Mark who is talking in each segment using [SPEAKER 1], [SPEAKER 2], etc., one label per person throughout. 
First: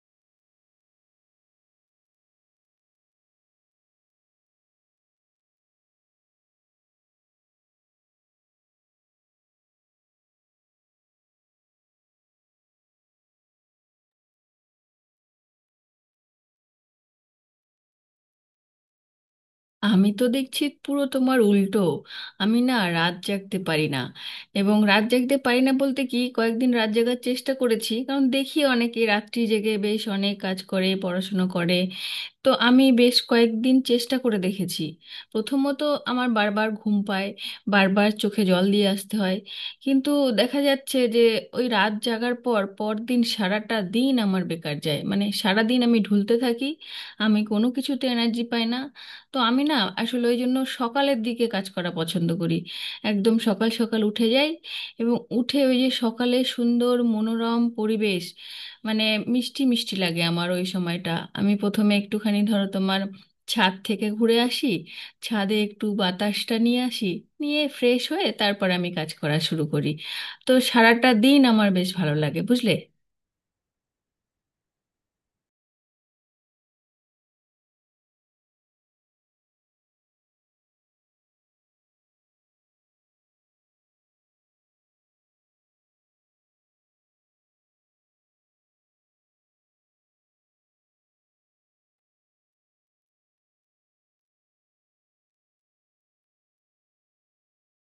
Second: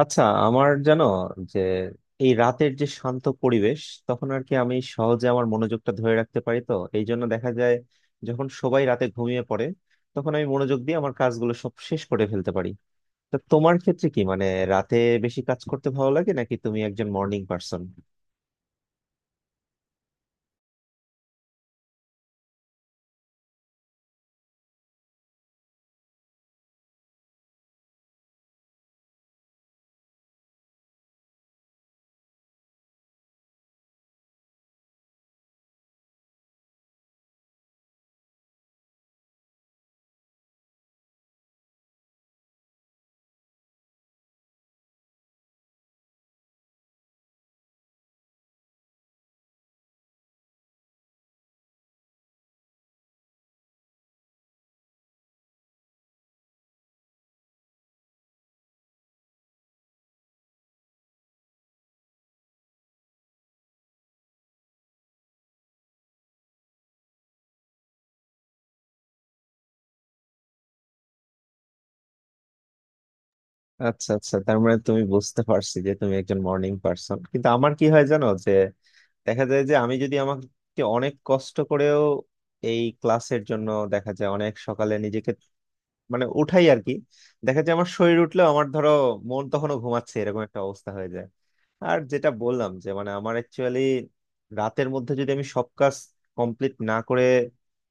[SPEAKER 1] আচ্ছা, আমার জানো যে এই রাতের যে শান্ত পরিবেশ, তখন আর কি আমি সহজে আমার মনোযোগটা ধরে রাখতে পারি। তো এই জন্য দেখা যায়, যখন সবাই রাতে ঘুমিয়ে পড়ে তখন আমি মনোযোগ দিয়ে আমার কাজগুলো সব শেষ করে ফেলতে পারি। তা তোমার ক্ষেত্রে কি, মানে রাতে বেশি কাজ করতে ভালো লাগে নাকি তুমি একজন মর্নিং পার্সন?
[SPEAKER 2] আমি তো দেখছি পুরো তোমার উল্টো। আমি না রাত জাগতে পারি না, এবং রাত জাগতে পারি না বলতে কি কয়েকদিন রাত জাগার চেষ্টা করেছি কারণ দেখি অনেকে রাত্রি জেগে বেশ অনেক কাজ করে, পড়াশুনো করে। তো আমি বেশ কয়েকদিন চেষ্টা করে দেখেছি। প্রথমত আমার বারবার ঘুম পায়, বারবার চোখে জল দিয়ে আসতে হয়। কিন্তু দেখা যাচ্ছে যে ওই রাত জাগার পর পরদিন সারাটা দিন আমার বেকার যায়, মানে সারা দিন আমি ঢুলতে থাকি, আমি কোনো কিছুতে এনার্জি পাই না। তো আমি না, আসলে ওই জন্য সকালের দিকে কাজ করা পছন্দ করি। একদম সকাল সকাল উঠে যাই, এবং উঠে ওই যে সকালে সুন্দর মনোরম পরিবেশ, মানে মিষ্টি মিষ্টি লাগে আমার ওই সময়টা। আমি প্রথমে একটুখানি ধরো তোমার ছাদ থেকে ঘুরে আসি, ছাদে একটু বাতাসটা নিয়ে আসি, নিয়ে ফ্রেশ হয়ে তারপর আমি কাজ করা শুরু করি। তো সারাটা দিন আমার বেশ ভালো লাগে বুঝলে।
[SPEAKER 1] আচ্ছা আচ্ছা তার মানে তুমি, বুঝতে পারছি যে তুমি একজন মর্নিং পার্সন। কিন্তু আমার কি হয় জানো যে, দেখা যায় যে আমি যদি আমাকে অনেক কষ্ট করেও এই ক্লাসের জন্য দেখা যায় অনেক সকালে নিজেকে মানে উঠাই আর কি, দেখা যায় আমার শরীর উঠলেও আমার ধরো মন তখনও ঘুমাচ্ছে, এরকম একটা অবস্থা হয়ে যায়। আর যেটা বললাম যে মানে আমার অ্যাকচুয়ালি রাতের মধ্যে যদি আমি সব কাজ কমপ্লিট না করে,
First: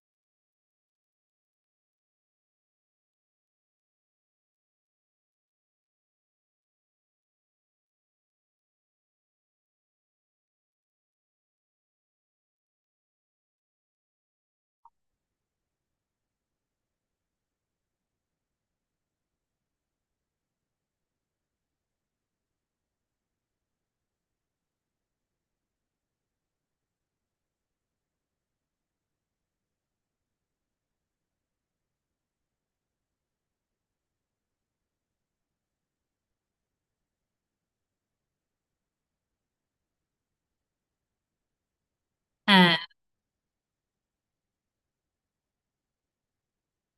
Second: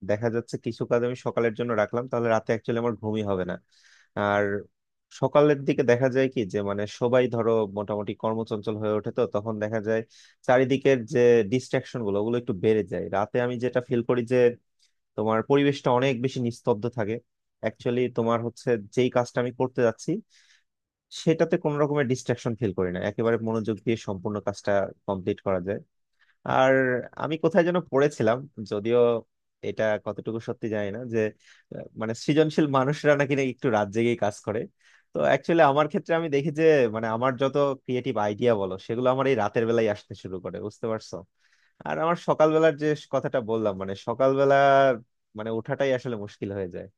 [SPEAKER 1] দেখা যাচ্ছে কিছু কাজ আমি সকালের জন্য রাখলাম, তাহলে রাতে অ্যাকচুয়ালি আমার ঘুমই হবে না। আর সকালের দিকে দেখা যায় কি যে, মানে সবাই ধরো মোটামুটি কর্মচঞ্চল হয়ে ওঠে, তো তখন দেখা যায় চারিদিকের যে ডিস্ট্রাকশন গুলো, ওগুলো একটু বেড়ে যায়। রাতে আমি যেটা ফিল করি যে, তোমার পরিবেশটা অনেক বেশি নিস্তব্ধ থাকে, অ্যাকচুয়ালি তোমার হচ্ছে যেই কাজটা আমি করতে যাচ্ছি সেটাতে কোনো রকমের ডিস্ট্রাকশন ফিল করি না, একেবারে মনোযোগ দিয়ে সম্পূর্ণ কাজটা কমপ্লিট করা যায়। আর আমি কোথায় যেন পড়েছিলাম, যদিও এটা কতটুকু সত্যি জানি না যে, মানে সৃজনশীল মানুষরা নাকি না একটু রাত জেগেই কাজ করে। তো অ্যাকচুয়ালি আমার ক্ষেত্রে আমি দেখি যে, মানে আমার যত ক্রিয়েটিভ আইডিয়া বলো, সেগুলো আমার এই রাতের বেলায় আসতে শুরু করে, বুঝতে পারছো? আর আমার সকালবেলার
[SPEAKER 2] হ্যাঁ,
[SPEAKER 1] যে কথাটা বললাম, মানে সকালবেলা মানে ওঠাটাই আসলে মুশকিল হয়ে যায়।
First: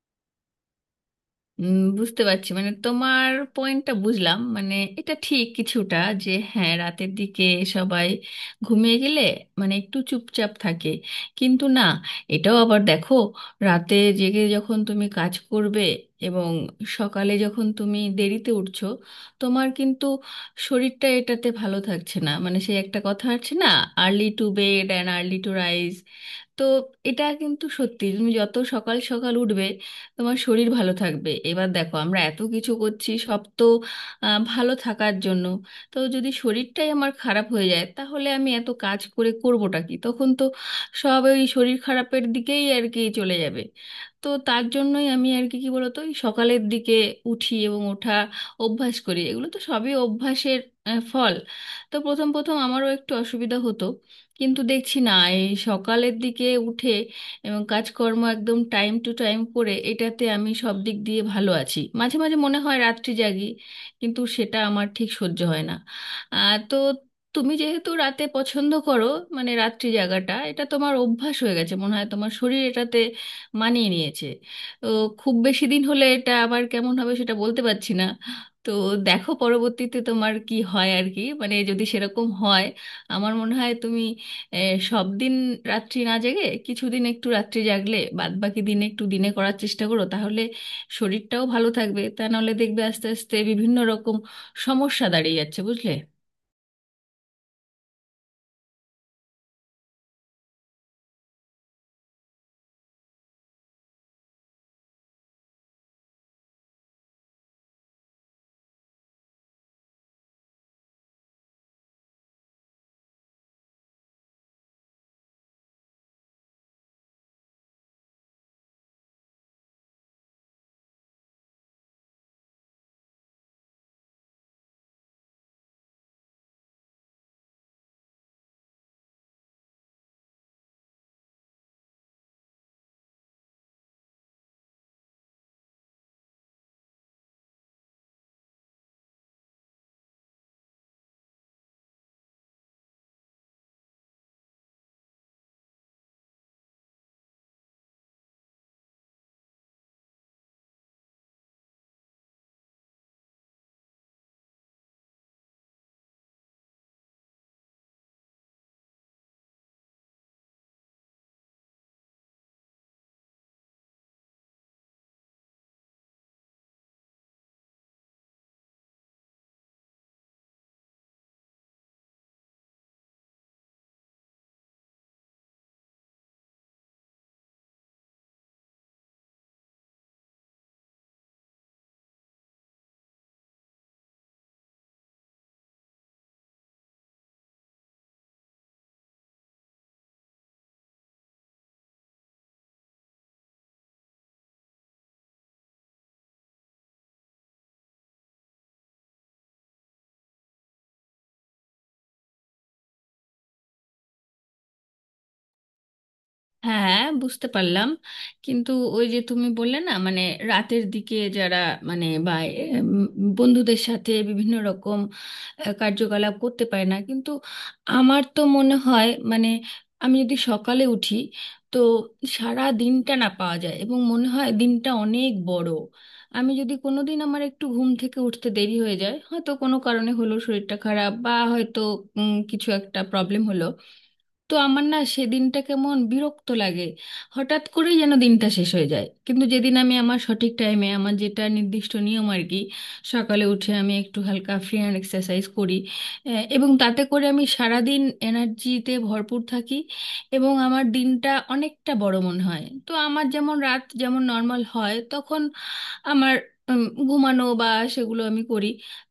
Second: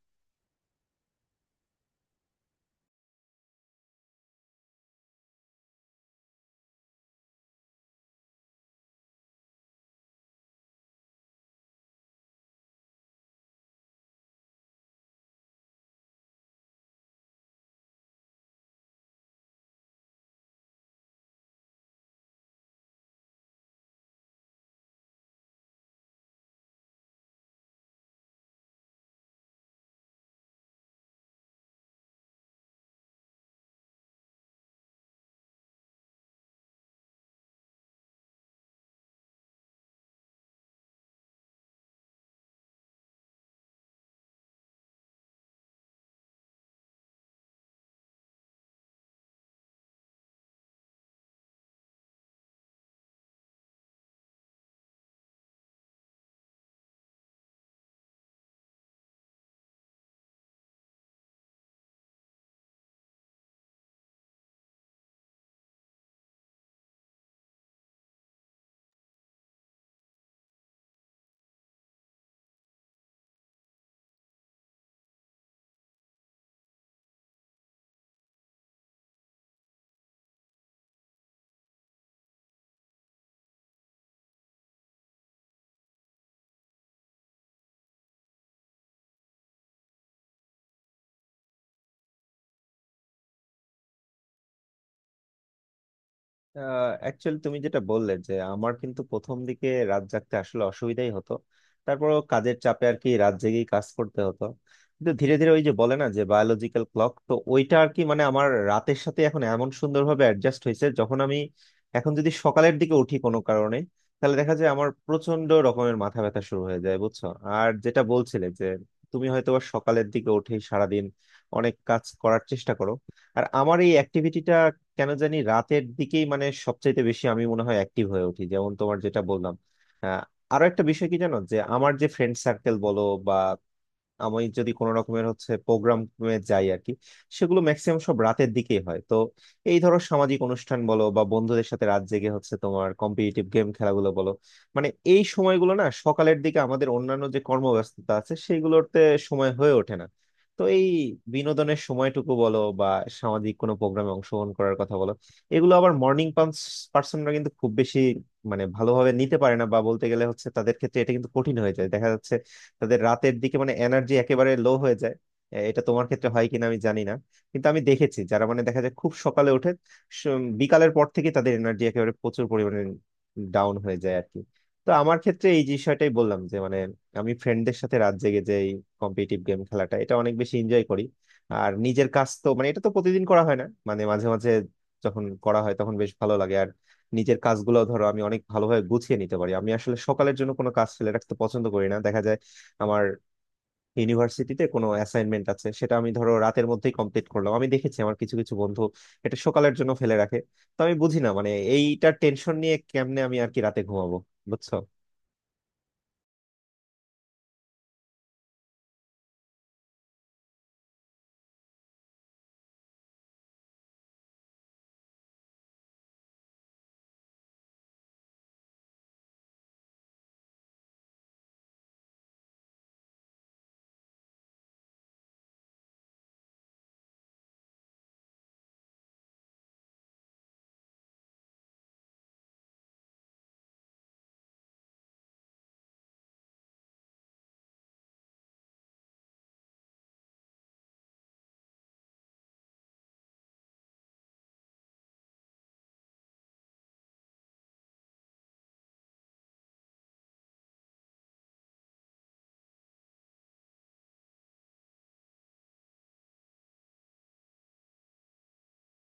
[SPEAKER 2] বুঝতে পারছি মানে তোমার পয়েন্টটা বুঝলাম, মানে এটা ঠিক কিছুটা যে হ্যাঁ রাতের দিকে সবাই ঘুমিয়ে গেলে মানে একটু চুপচাপ থাকে। কিন্তু না, এটাও আবার দেখো, রাতে জেগে যখন তুমি কাজ করবে এবং সকালে যখন তুমি দেরিতে উঠছো, তোমার কিন্তু শরীরটা এটাতে ভালো থাকছে না। মানে সেই একটা কথা আছে না, early to bed and early to rise. তো এটা কিন্তু সত্যি, তুমি যত সকাল সকাল উঠবে তোমার শরীর ভালো থাকবে। এবার দেখো আমরা এত কিছু করছি সব তো ভালো থাকার জন্য। তো যদি শরীরটাই আমার খারাপ হয়ে যায় তাহলে আমি এত কাজ করে করবোটা কি, তখন তো সব ওই শরীর খারাপের দিকেই আর কি চলে যাবে। তো তার জন্যই আমি আর কি কি বলতো এই সকালের দিকে উঠি, এবং ওঠা অভ্যাস করি। এগুলো তো সবই অভ্যাসের ফল। তো প্রথম প্রথম আমারও একটু অসুবিধা হতো, কিন্তু দেখছি না এই সকালের দিকে উঠে এবং কাজকর্ম একদম টাইম টু টাইম করে এটাতে আমি সব দিক দিয়ে ভালো আছি। মাঝে মাঝে মনে হয় রাত্রি জাগি, কিন্তু সেটা আমার ঠিক সহ্য হয় না। তো তুমি যেহেতু রাতে পছন্দ করো, মানে রাত্রি জাগাটা এটা তোমার অভ্যাস হয়ে গেছে, মনে হয় তোমার শরীর এটাতে মানিয়ে নিয়েছে। তো খুব বেশি দিন হলে এটা আবার কেমন হবে সেটা বলতে পারছি না। তো দেখো পরবর্তীতে তোমার কি হয় আর কি, মানে যদি সেরকম হয় আমার মনে হয় তুমি এ, সব দিন রাত্রি না জেগে কিছুদিন একটু রাত্রি জাগলে বাদ বাকি দিনে একটু দিনে করার চেষ্টা করো, তাহলে শরীরটাও ভালো থাকবে। তা নাহলে দেখবে আস্তে আস্তে বিভিন্ন রকম সমস্যা দাঁড়িয়ে যাচ্ছে বুঝলে।
[SPEAKER 1] অ্যাকচুয়ালি তুমি যেটা বললে, যে আমার কিন্তু প্রথম দিকে রাত জাগতে আসলে অসুবিধাই হতো, তারপরও কাজের চাপে আর কি রাত জেগেই কাজ করতে হতো। কিন্তু ধীরে ধীরে ওই যে বলে না যে বায়োলজিক্যাল ক্লক, তো ওইটা আর কি, মানে আমার রাতের সাথে এখন এমন সুন্দরভাবে অ্যাডজাস্ট হয়েছে, যখন আমি এখন যদি সকালের দিকে উঠি কোনো কারণে, তাহলে দেখা যায় আমার প্রচন্ড রকমের মাথা ব্যথা শুরু হয়ে যায়, বুঝছো? আর যেটা বলছিলে যে তুমি হয়তো বা সকালের দিকে উঠে সারাদিন অনেক কাজ করার চেষ্টা করো, আর আমার এই অ্যাক্টিভিটিটা কেন জানি রাতের দিকেই, মানে সবচাইতে বেশি আমি মনে হয় অ্যাক্টিভ হয়ে উঠি, যেমন তোমার যেটা বললাম। আহ, আরো একটা বিষয় কি জানো যে, আমার যে ফ্রেন্ড সার্কেল বলো বা আমি যদি কোনো রকমের হচ্ছে প্রোগ্রামে যাই আর কি, সেগুলো ম্যাক্সিমাম সব রাতের দিকেই হয়। তো এই ধরো সামাজিক অনুষ্ঠান বলো বা বন্ধুদের সাথে রাত জেগে হচ্ছে তোমার কম্পিটিটিভ গেম খেলাগুলো বলো, মানে এই সময়গুলো না সকালের দিকে আমাদের অন্যান্য যে কর্মব্যস্ততা আছে সেইগুলোতে সময় হয়ে ওঠে না। তো এই বিনোদনের সময়টুকু বলো বা সামাজিক কোনো প্রোগ্রামে অংশগ্রহণ করার কথা বলো, এগুলো আবার মর্নিং পার্সনরা কিন্তু খুব বেশি মানে ভালোভাবে নিতে পারে না, বা বলতে গেলে হচ্ছে তাদের ক্ষেত্রে এটা কিন্তু কঠিন হয়ে যায়, দেখা যাচ্ছে তাদের রাতের দিকে মানে এনার্জি একেবারে লো হয়ে যায়। এটা তোমার ক্ষেত্রে হয় কিনা আমি জানি না, কিন্তু আমি দেখেছি যারা মানে দেখা যায় খুব সকালে ওঠে, স- বিকালের পর থেকে তাদের এনার্জি একেবারে প্রচুর পরিমাণে ডাউন হয়ে যায় আর কি। তো আমার ক্ষেত্রে এই বিষয়টাই বললাম যে মানে আমি ফ্রেন্ডদের সাথে রাত জেগে যে কম্পিটিটিভ গেম খেলাটা এটা অনেক বেশি এনজয় করি। আর নিজের কাজ তো মানে এটা তো প্রতিদিন করা হয় না, মানে মাঝে মাঝে যখন করা হয় তখন বেশ ভালো লাগে। আর নিজের কাজগুলো ধরো আমি অনেক ভালোভাবে গুছিয়ে নিতে পারি, আমি আসলে সকালের জন্য কোনো কাজ ফেলে রাখতে পছন্দ করি না। দেখা যায় আমার ইউনিভার্সিটিতে কোনো অ্যাসাইনমেন্ট আছে সেটা আমি ধরো রাতের মধ্যেই কমপ্লিট করলাম, আমি দেখেছি আমার কিছু কিছু বন্ধু এটা সকালের জন্য ফেলে রাখে। তো আমি বুঝি না মানে এইটার টেনশন নিয়ে কেমনে আমি আর কি রাতে ঘুমাবো, বুঝছো?
[SPEAKER 2] হ্যাঁ, বুঝতে পারলাম। কিন্তু ওই যে তুমি বললে না মানে রাতের দিকে যারা, মানে বা উম, বন্ধুদের সাথে বিভিন্ন রকম কার্যকলাপ করতে পারে না, কিন্তু আমার তো মনে হয় মানে আমি যদি সকালে উঠি তো সারা দিনটা না পাওয়া যায় এবং মনে হয় দিনটা অনেক বড়। আমি যদি কোনোদিন আমার একটু ঘুম থেকে উঠতে দেরি হয়ে যায়, হয়তো কোনো কারণে হলো শরীরটা খারাপ বা হয়তো কিছু একটা প্রবলেম হলো, তো আমার না সেদিনটা কেমন বিরক্ত লাগে, হঠাৎ করেই যেন দিনটা শেষ হয়ে যায়। কিন্তু যেদিন আমি আমার সঠিক টাইমে আমার যেটা নির্দিষ্ট নিয়ম আর কি সকালে উঠে আমি একটু হালকা ফ্রি হ্যান্ড এক্সারসাইজ করি, এবং তাতে করে আমি সারাদিন এনার্জিতে ভরপুর থাকি এবং আমার দিনটা অনেকটা বড় মনে হয়। তো আমার যেমন রাত যেমন নর্মাল হয় তখন আমার উম, ঘুমানো বা সেগুলো আমি করি।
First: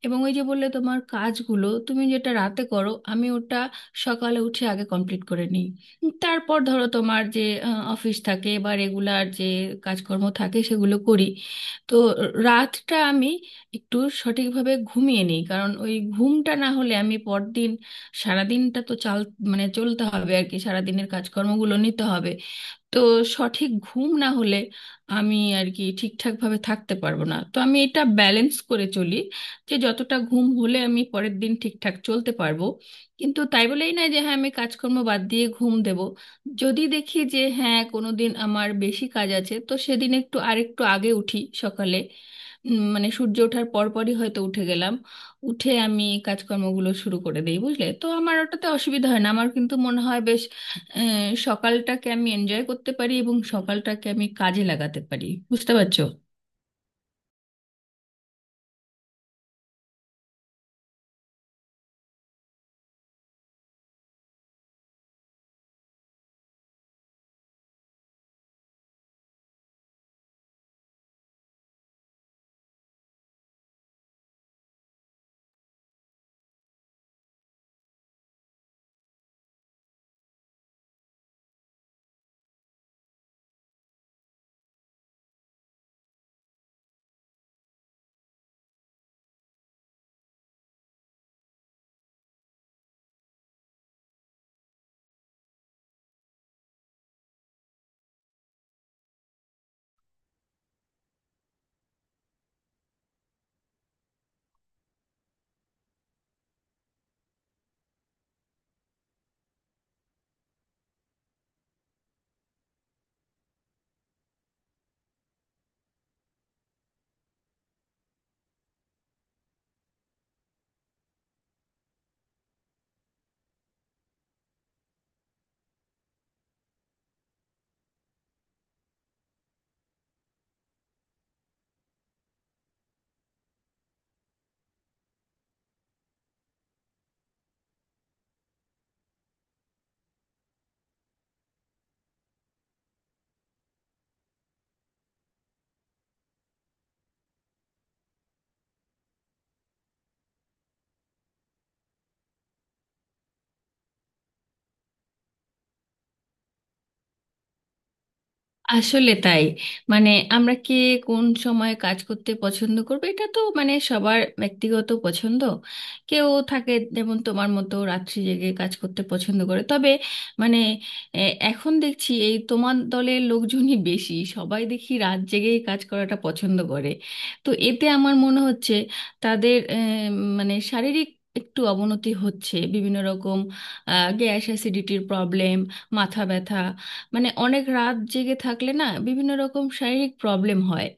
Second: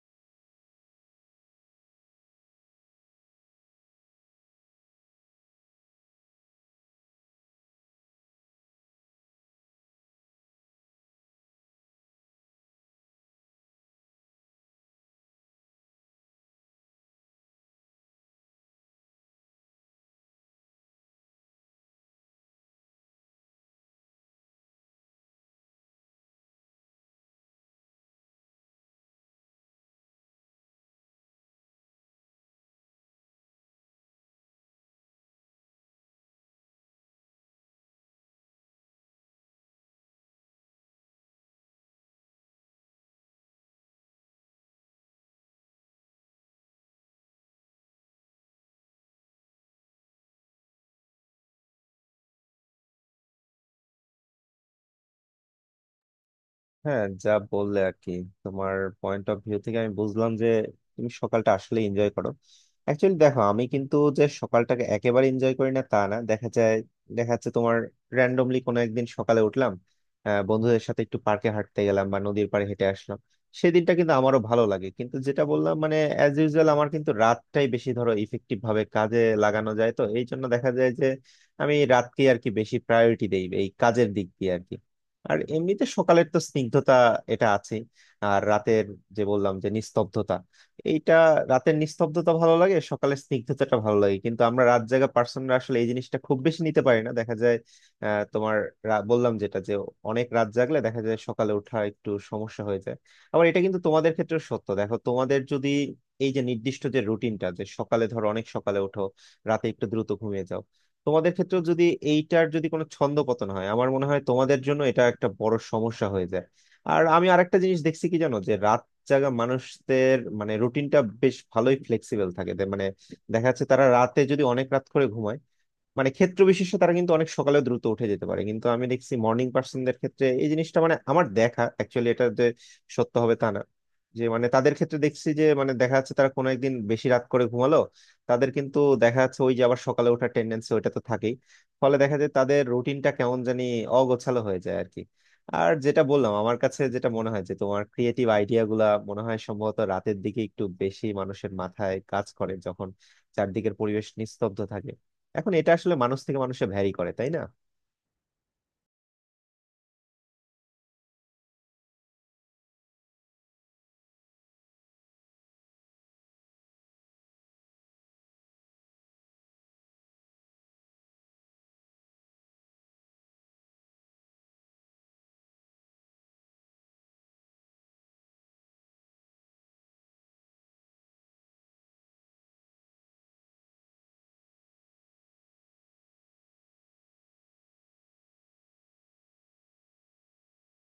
[SPEAKER 2] এবং ওই যে বললে তোমার কাজগুলো তুমি যেটা রাতে করো, আমি ওটা সকালে উঠে আগে কমপ্লিট করে নিই। তারপর ধরো তোমার যে অফিস থাকে বা রেগুলার যে কাজকর্ম থাকে সেগুলো করি। তো রাতটা আমি একটু সঠিকভাবে ঘুমিয়ে নিই, কারণ ওই ঘুমটা না হলে আমি পরদিন সারাদিনটা তো চাল, মানে চলতে হবে আর কি, সারাদিনের কাজকর্মগুলো নিতে হবে। তো সঠিক ঘুম না হলে আমি আর কি ঠিকঠাক ভাবে থাকতে পারবো না। তো আমি এটা ব্যালেন্স করে চলি, যে যতটা ঘুম হলে আমি পরের দিন ঠিকঠাক চলতে পারবো। কিন্তু তাই বলেই না যে হ্যাঁ আমি কাজকর্ম বাদ দিয়ে ঘুম দেব। যদি দেখি যে হ্যাঁ কোনো দিন আমার বেশি কাজ আছে তো সেদিন একটু আরেকটু আগে উঠি সকালে, মানে সূর্য ওঠার পরপরই হয়তো উঠে গেলাম, উঠে আমি কাজকর্মগুলো শুরু করে দিই বুঝলে। তো আমার ওটাতে অসুবিধা হয় না, আমার কিন্তু মনে হয় বেশ সকালটাকে আমি এনজয় করতে পারি এবং সকালটাকে আমি কাজে লাগাতে পারি, বুঝতে পারছো।
[SPEAKER 1] হ্যাঁ, যা বললে আর কি, তোমার পয়েন্ট অফ ভিউ থেকে আমি বুঝলাম যে তুমি সকালটা আসলে এনজয় করো। অ্যাকচুয়ালি দেখো আমি কিন্তু যে সকালটাকে একেবারে এনজয় করি না তা না, দেখা যায় দেখা যাচ্ছে তোমার র্যান্ডমলি কোনো একদিন সকালে উঠলাম, বন্ধুদের সাথে একটু পার্কে হাঁটতে গেলাম বা নদীর পাড়ে হেঁটে আসলাম, সেদিনটা কিন্তু আমারও ভালো লাগে। কিন্তু যেটা বললাম, মানে অ্যাজ ইউজুয়াল আমার কিন্তু রাতটাই বেশি ধরো ইফেক্টিভ ভাবে কাজে লাগানো যায়। তো এই জন্য দেখা যায় যে আমি রাতকে আর কি বেশি প্রায়োরিটি দেই এই কাজের দিক দিয়ে আর কি। আর এমনিতে সকালের তো স্নিগ্ধতা এটা আছে, আর রাতের যে বললাম যে নিস্তব্ধতা এইটা, রাতের নিস্তব্ধতা ভালো লাগে, সকালের স্নিগ্ধতাটা ভালো লাগে, কিন্তু আমরা রাত জাগা পার্সনরা আসলে এই জিনিসটা খুব বেশি নিতে পারি না দেখা যায়। আহ, তোমার বললাম যেটা, যে অনেক রাত জাগলে দেখা যায় সকালে ওঠা একটু সমস্যা হয়ে যায়। আবার এটা কিন্তু তোমাদের ক্ষেত্রে সত্য, দেখো তোমাদের যদি এই যে নির্দিষ্ট যে রুটিনটা যে সকালে ধরো অনেক সকালে ওঠো, রাতে একটু দ্রুত ঘুমিয়ে যাও, তোমাদের ক্ষেত্রেও যদি এইটার যদি কোনো ছন্দপতন হয়, আমার মনে হয় তোমাদের জন্য এটা একটা বড় সমস্যা হয়ে যায়। আর আমি আরেকটা জিনিস দেখছি কি জানো যে, রাত জাগা মানুষদের মানে রুটিনটা বেশ ভালোই ফ্লেক্সিবল থাকে, মানে দেখা যাচ্ছে তারা রাতে যদি অনেক রাত করে ঘুমায়, মানে ক্ষেত্র বিশেষে তারা কিন্তু অনেক সকালে দ্রুত উঠে যেতে পারে। কিন্তু আমি দেখছি মর্নিং পার্সনদের ক্ষেত্রে এই জিনিসটা, মানে আমার দেখা অ্যাকচুয়ালি এটা যে সত্য হবে তা না, যে মানে তাদের ক্ষেত্রে দেখছি যে মানে দেখা যাচ্ছে তারা কোনো একদিন বেশি রাত করে ঘুমালো, তাদের কিন্তু দেখা যাচ্ছে ওই যে আবার সকালে ওঠার টেন্ডেন্সি ওইটা তো থাকেই, ফলে দেখা যায় তাদের রুটিনটা কেমন জানি অগোছালো হয়ে যায় আর কি। আর যেটা বললাম, আমার কাছে যেটা মনে হয় যে তোমার ক্রিয়েটিভ আইডিয়া গুলা মনে হয় সম্ভবত রাতের দিকে একটু বেশি মানুষের মাথায় কাজ করে, যখন চারদিকের পরিবেশ নিস্তব্ধ থাকে। এখন এটা আসলে মানুষ থেকে মানুষে ভ্যারি করে, তাই না?
[SPEAKER 2] আসলে তাই, মানে আমরা কে কোন সময় কাজ করতে পছন্দ করবে এটা তো মানে সবার ব্যক্তিগত পছন্দ। কেউ থাকে যেমন তোমার মতো রাত্রি জেগে কাজ করতে পছন্দ করে, তবে মানে এ, এখন দেখছি এই তোমার দলের লোকজনই বেশি, সবাই দেখি রাত জেগেই কাজ করাটা পছন্দ করে। তো এতে আমার মনে হচ্ছে তাদের মানে শারীরিক একটু অবনতি হচ্ছে, বিভিন্ন রকম গ্যাস অ্যাসিডিটির প্রবলেম, মাথা ব্যথা, মানে অনেক রাত জেগে থাকলে না বিভিন্ন রকম শারীরিক প্রবলেম হয়।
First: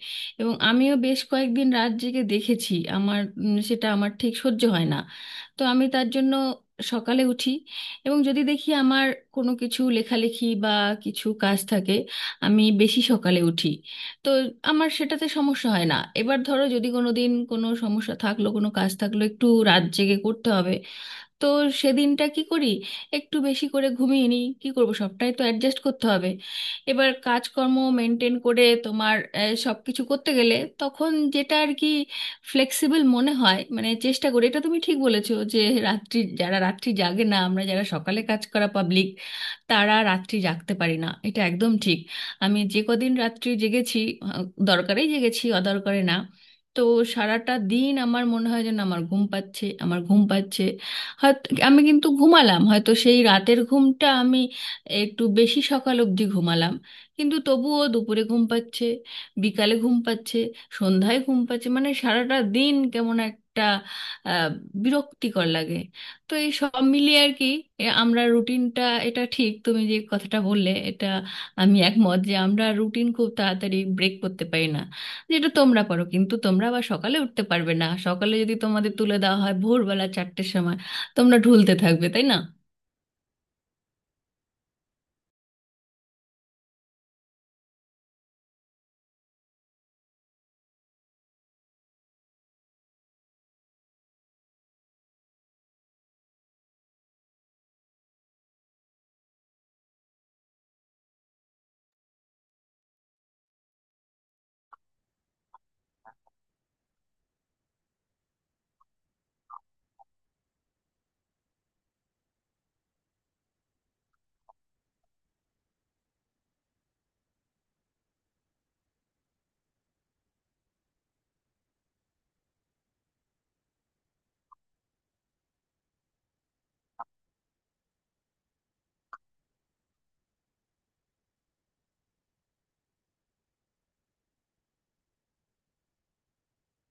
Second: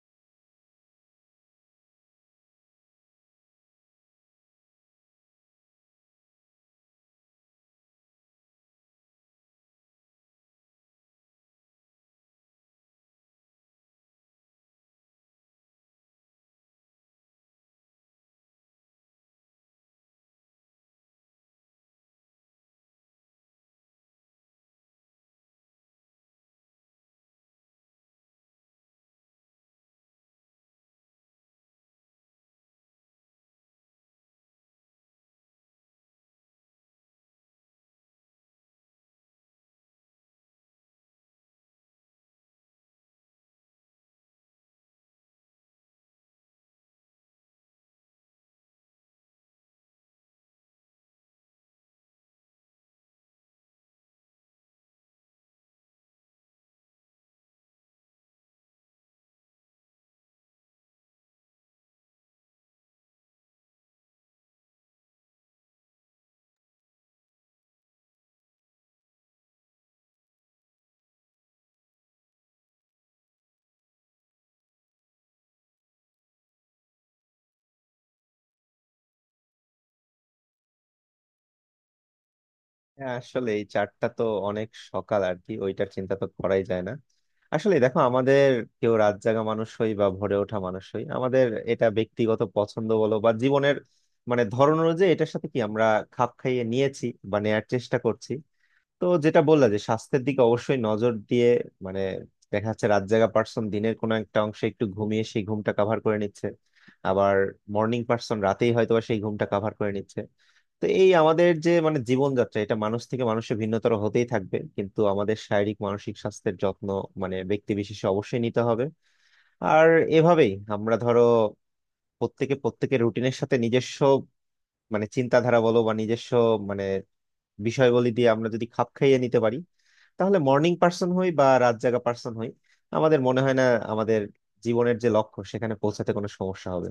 [SPEAKER 2] এবং আমিও বেশ কয়েকদিন রাত জেগে দেখেছি আমার, সেটা আমার ঠিক সহ্য হয় না। তো আমি তার জন্য সকালে উঠি, এবং যদি দেখি আমার কোনো কিছু লেখালেখি বা কিছু কাজ থাকে আমি বেশি সকালে উঠি। তো আমার সেটাতে সমস্যা হয় না। এবার ধরো যদি কোনো দিন কোনো সমস্যা থাকলো, কোনো কাজ থাকলো একটু রাত জেগে করতে হবে, তো সেদিনটা কি করি একটু বেশি করে ঘুমিয়ে নিই। কি করব, সবটাই তো অ্যাডজাস্ট করতে হবে। এবার কাজকর্ম মেনটেন করে তোমার সব কিছু করতে গেলে তখন যেটা আর কি ফ্লেক্সিবল মনে হয়, মানে চেষ্টা করি। এটা তুমি ঠিক বলেছো যে রাত্রি যারা রাত্রি জাগে না, আমরা যারা সকালে কাজ করা পাবলিক, তারা রাত্রি জাগতে পারি না, এটা একদম ঠিক। আমি যে কদিন রাত্রি জেগেছি, আহ, দরকারেই জেগেছি, অদরকারে না। তো সারাটা দিন আমার মনে হয় যেন আমার ঘুম পাচ্ছে, আমার ঘুম পাচ্ছে। হয়তো আমি কিন্তু ঘুমালাম, হয়তো সেই রাতের ঘুমটা আমি একটু বেশি সকাল অবধি ঘুমালাম, কিন্তু তবুও দুপুরে ঘুম পাচ্ছে, বিকালে ঘুম পাচ্ছে, সন্ধ্যায় ঘুম পাচ্ছে, মানে সারাটা দিন কেমন একটা আহ, বিরক্তিকর লাগে। তো এই সব মিলিয়ে আর কি, এ আমরা রুটিনটা, এটা ঠিক তুমি যে কথাটা বললে, এটা আমি একমত, যে আমরা রুটিন খুব তাড়াতাড়ি ব্রেক করতে পারি না, যেটা তোমরা পারো। কিন্তু তোমরা আবার সকালে উঠতে পারবে না, সকালে যদি তোমাদের তুলে দেওয়া হয় ভোরবেলা 4টের সময়, তোমরা ঢুলতে থাকবে, তাই না?
[SPEAKER 1] হ্যাঁ, আসলে এই চারটা তো অনেক সকাল আর কি, ওইটার চিন্তা তো করাই যায় না। আসলে দেখো আমাদের কেউ রাত জাগা মানুষ হই বা ভোরে ওঠা মানুষ হই, আমাদের এটা ব্যক্তিগত পছন্দ বলো বা জীবনের মানে ধরন অনুযায়ী এটার সাথে কি আমরা খাপ খাইয়ে নিয়েছি বা নেয়ার চেষ্টা করছি। তো যেটা বললা যে স্বাস্থ্যের দিকে অবশ্যই নজর দিয়ে, মানে দেখা যাচ্ছে রাত জাগা পার্সন দিনের কোনো একটা অংশে একটু ঘুমিয়ে সেই ঘুমটা কাভার করে নিচ্ছে, আবার মর্নিং পার্সন রাতেই হয়তো বা সেই ঘুমটা কাভার করে নিচ্ছে। তো এই আমাদের যে মানে জীবনযাত্রা এটা মানুষ থেকে মানুষে ভিন্নতর হতেই থাকবে, কিন্তু আমাদের শারীরিক মানসিক স্বাস্থ্যের যত্ন মানে ব্যক্তি বিশেষে অবশ্যই নিতে হবে। আর এভাবেই আমরা ধরো প্রত্যেকে প্রত্যেকের রুটিনের সাথে নিজস্ব মানে চিন্তাধারা বলো বা নিজস্ব মানে বিষয়বলী দিয়ে আমরা যদি খাপ খাইয়ে নিতে পারি, তাহলে মর্নিং পার্সন হই বা রাত জাগা পার্সন হই, আমাদের মনে হয় না আমাদের জীবনের যে লক্ষ্য সেখানে পৌঁছাতে কোনো সমস্যা হবে।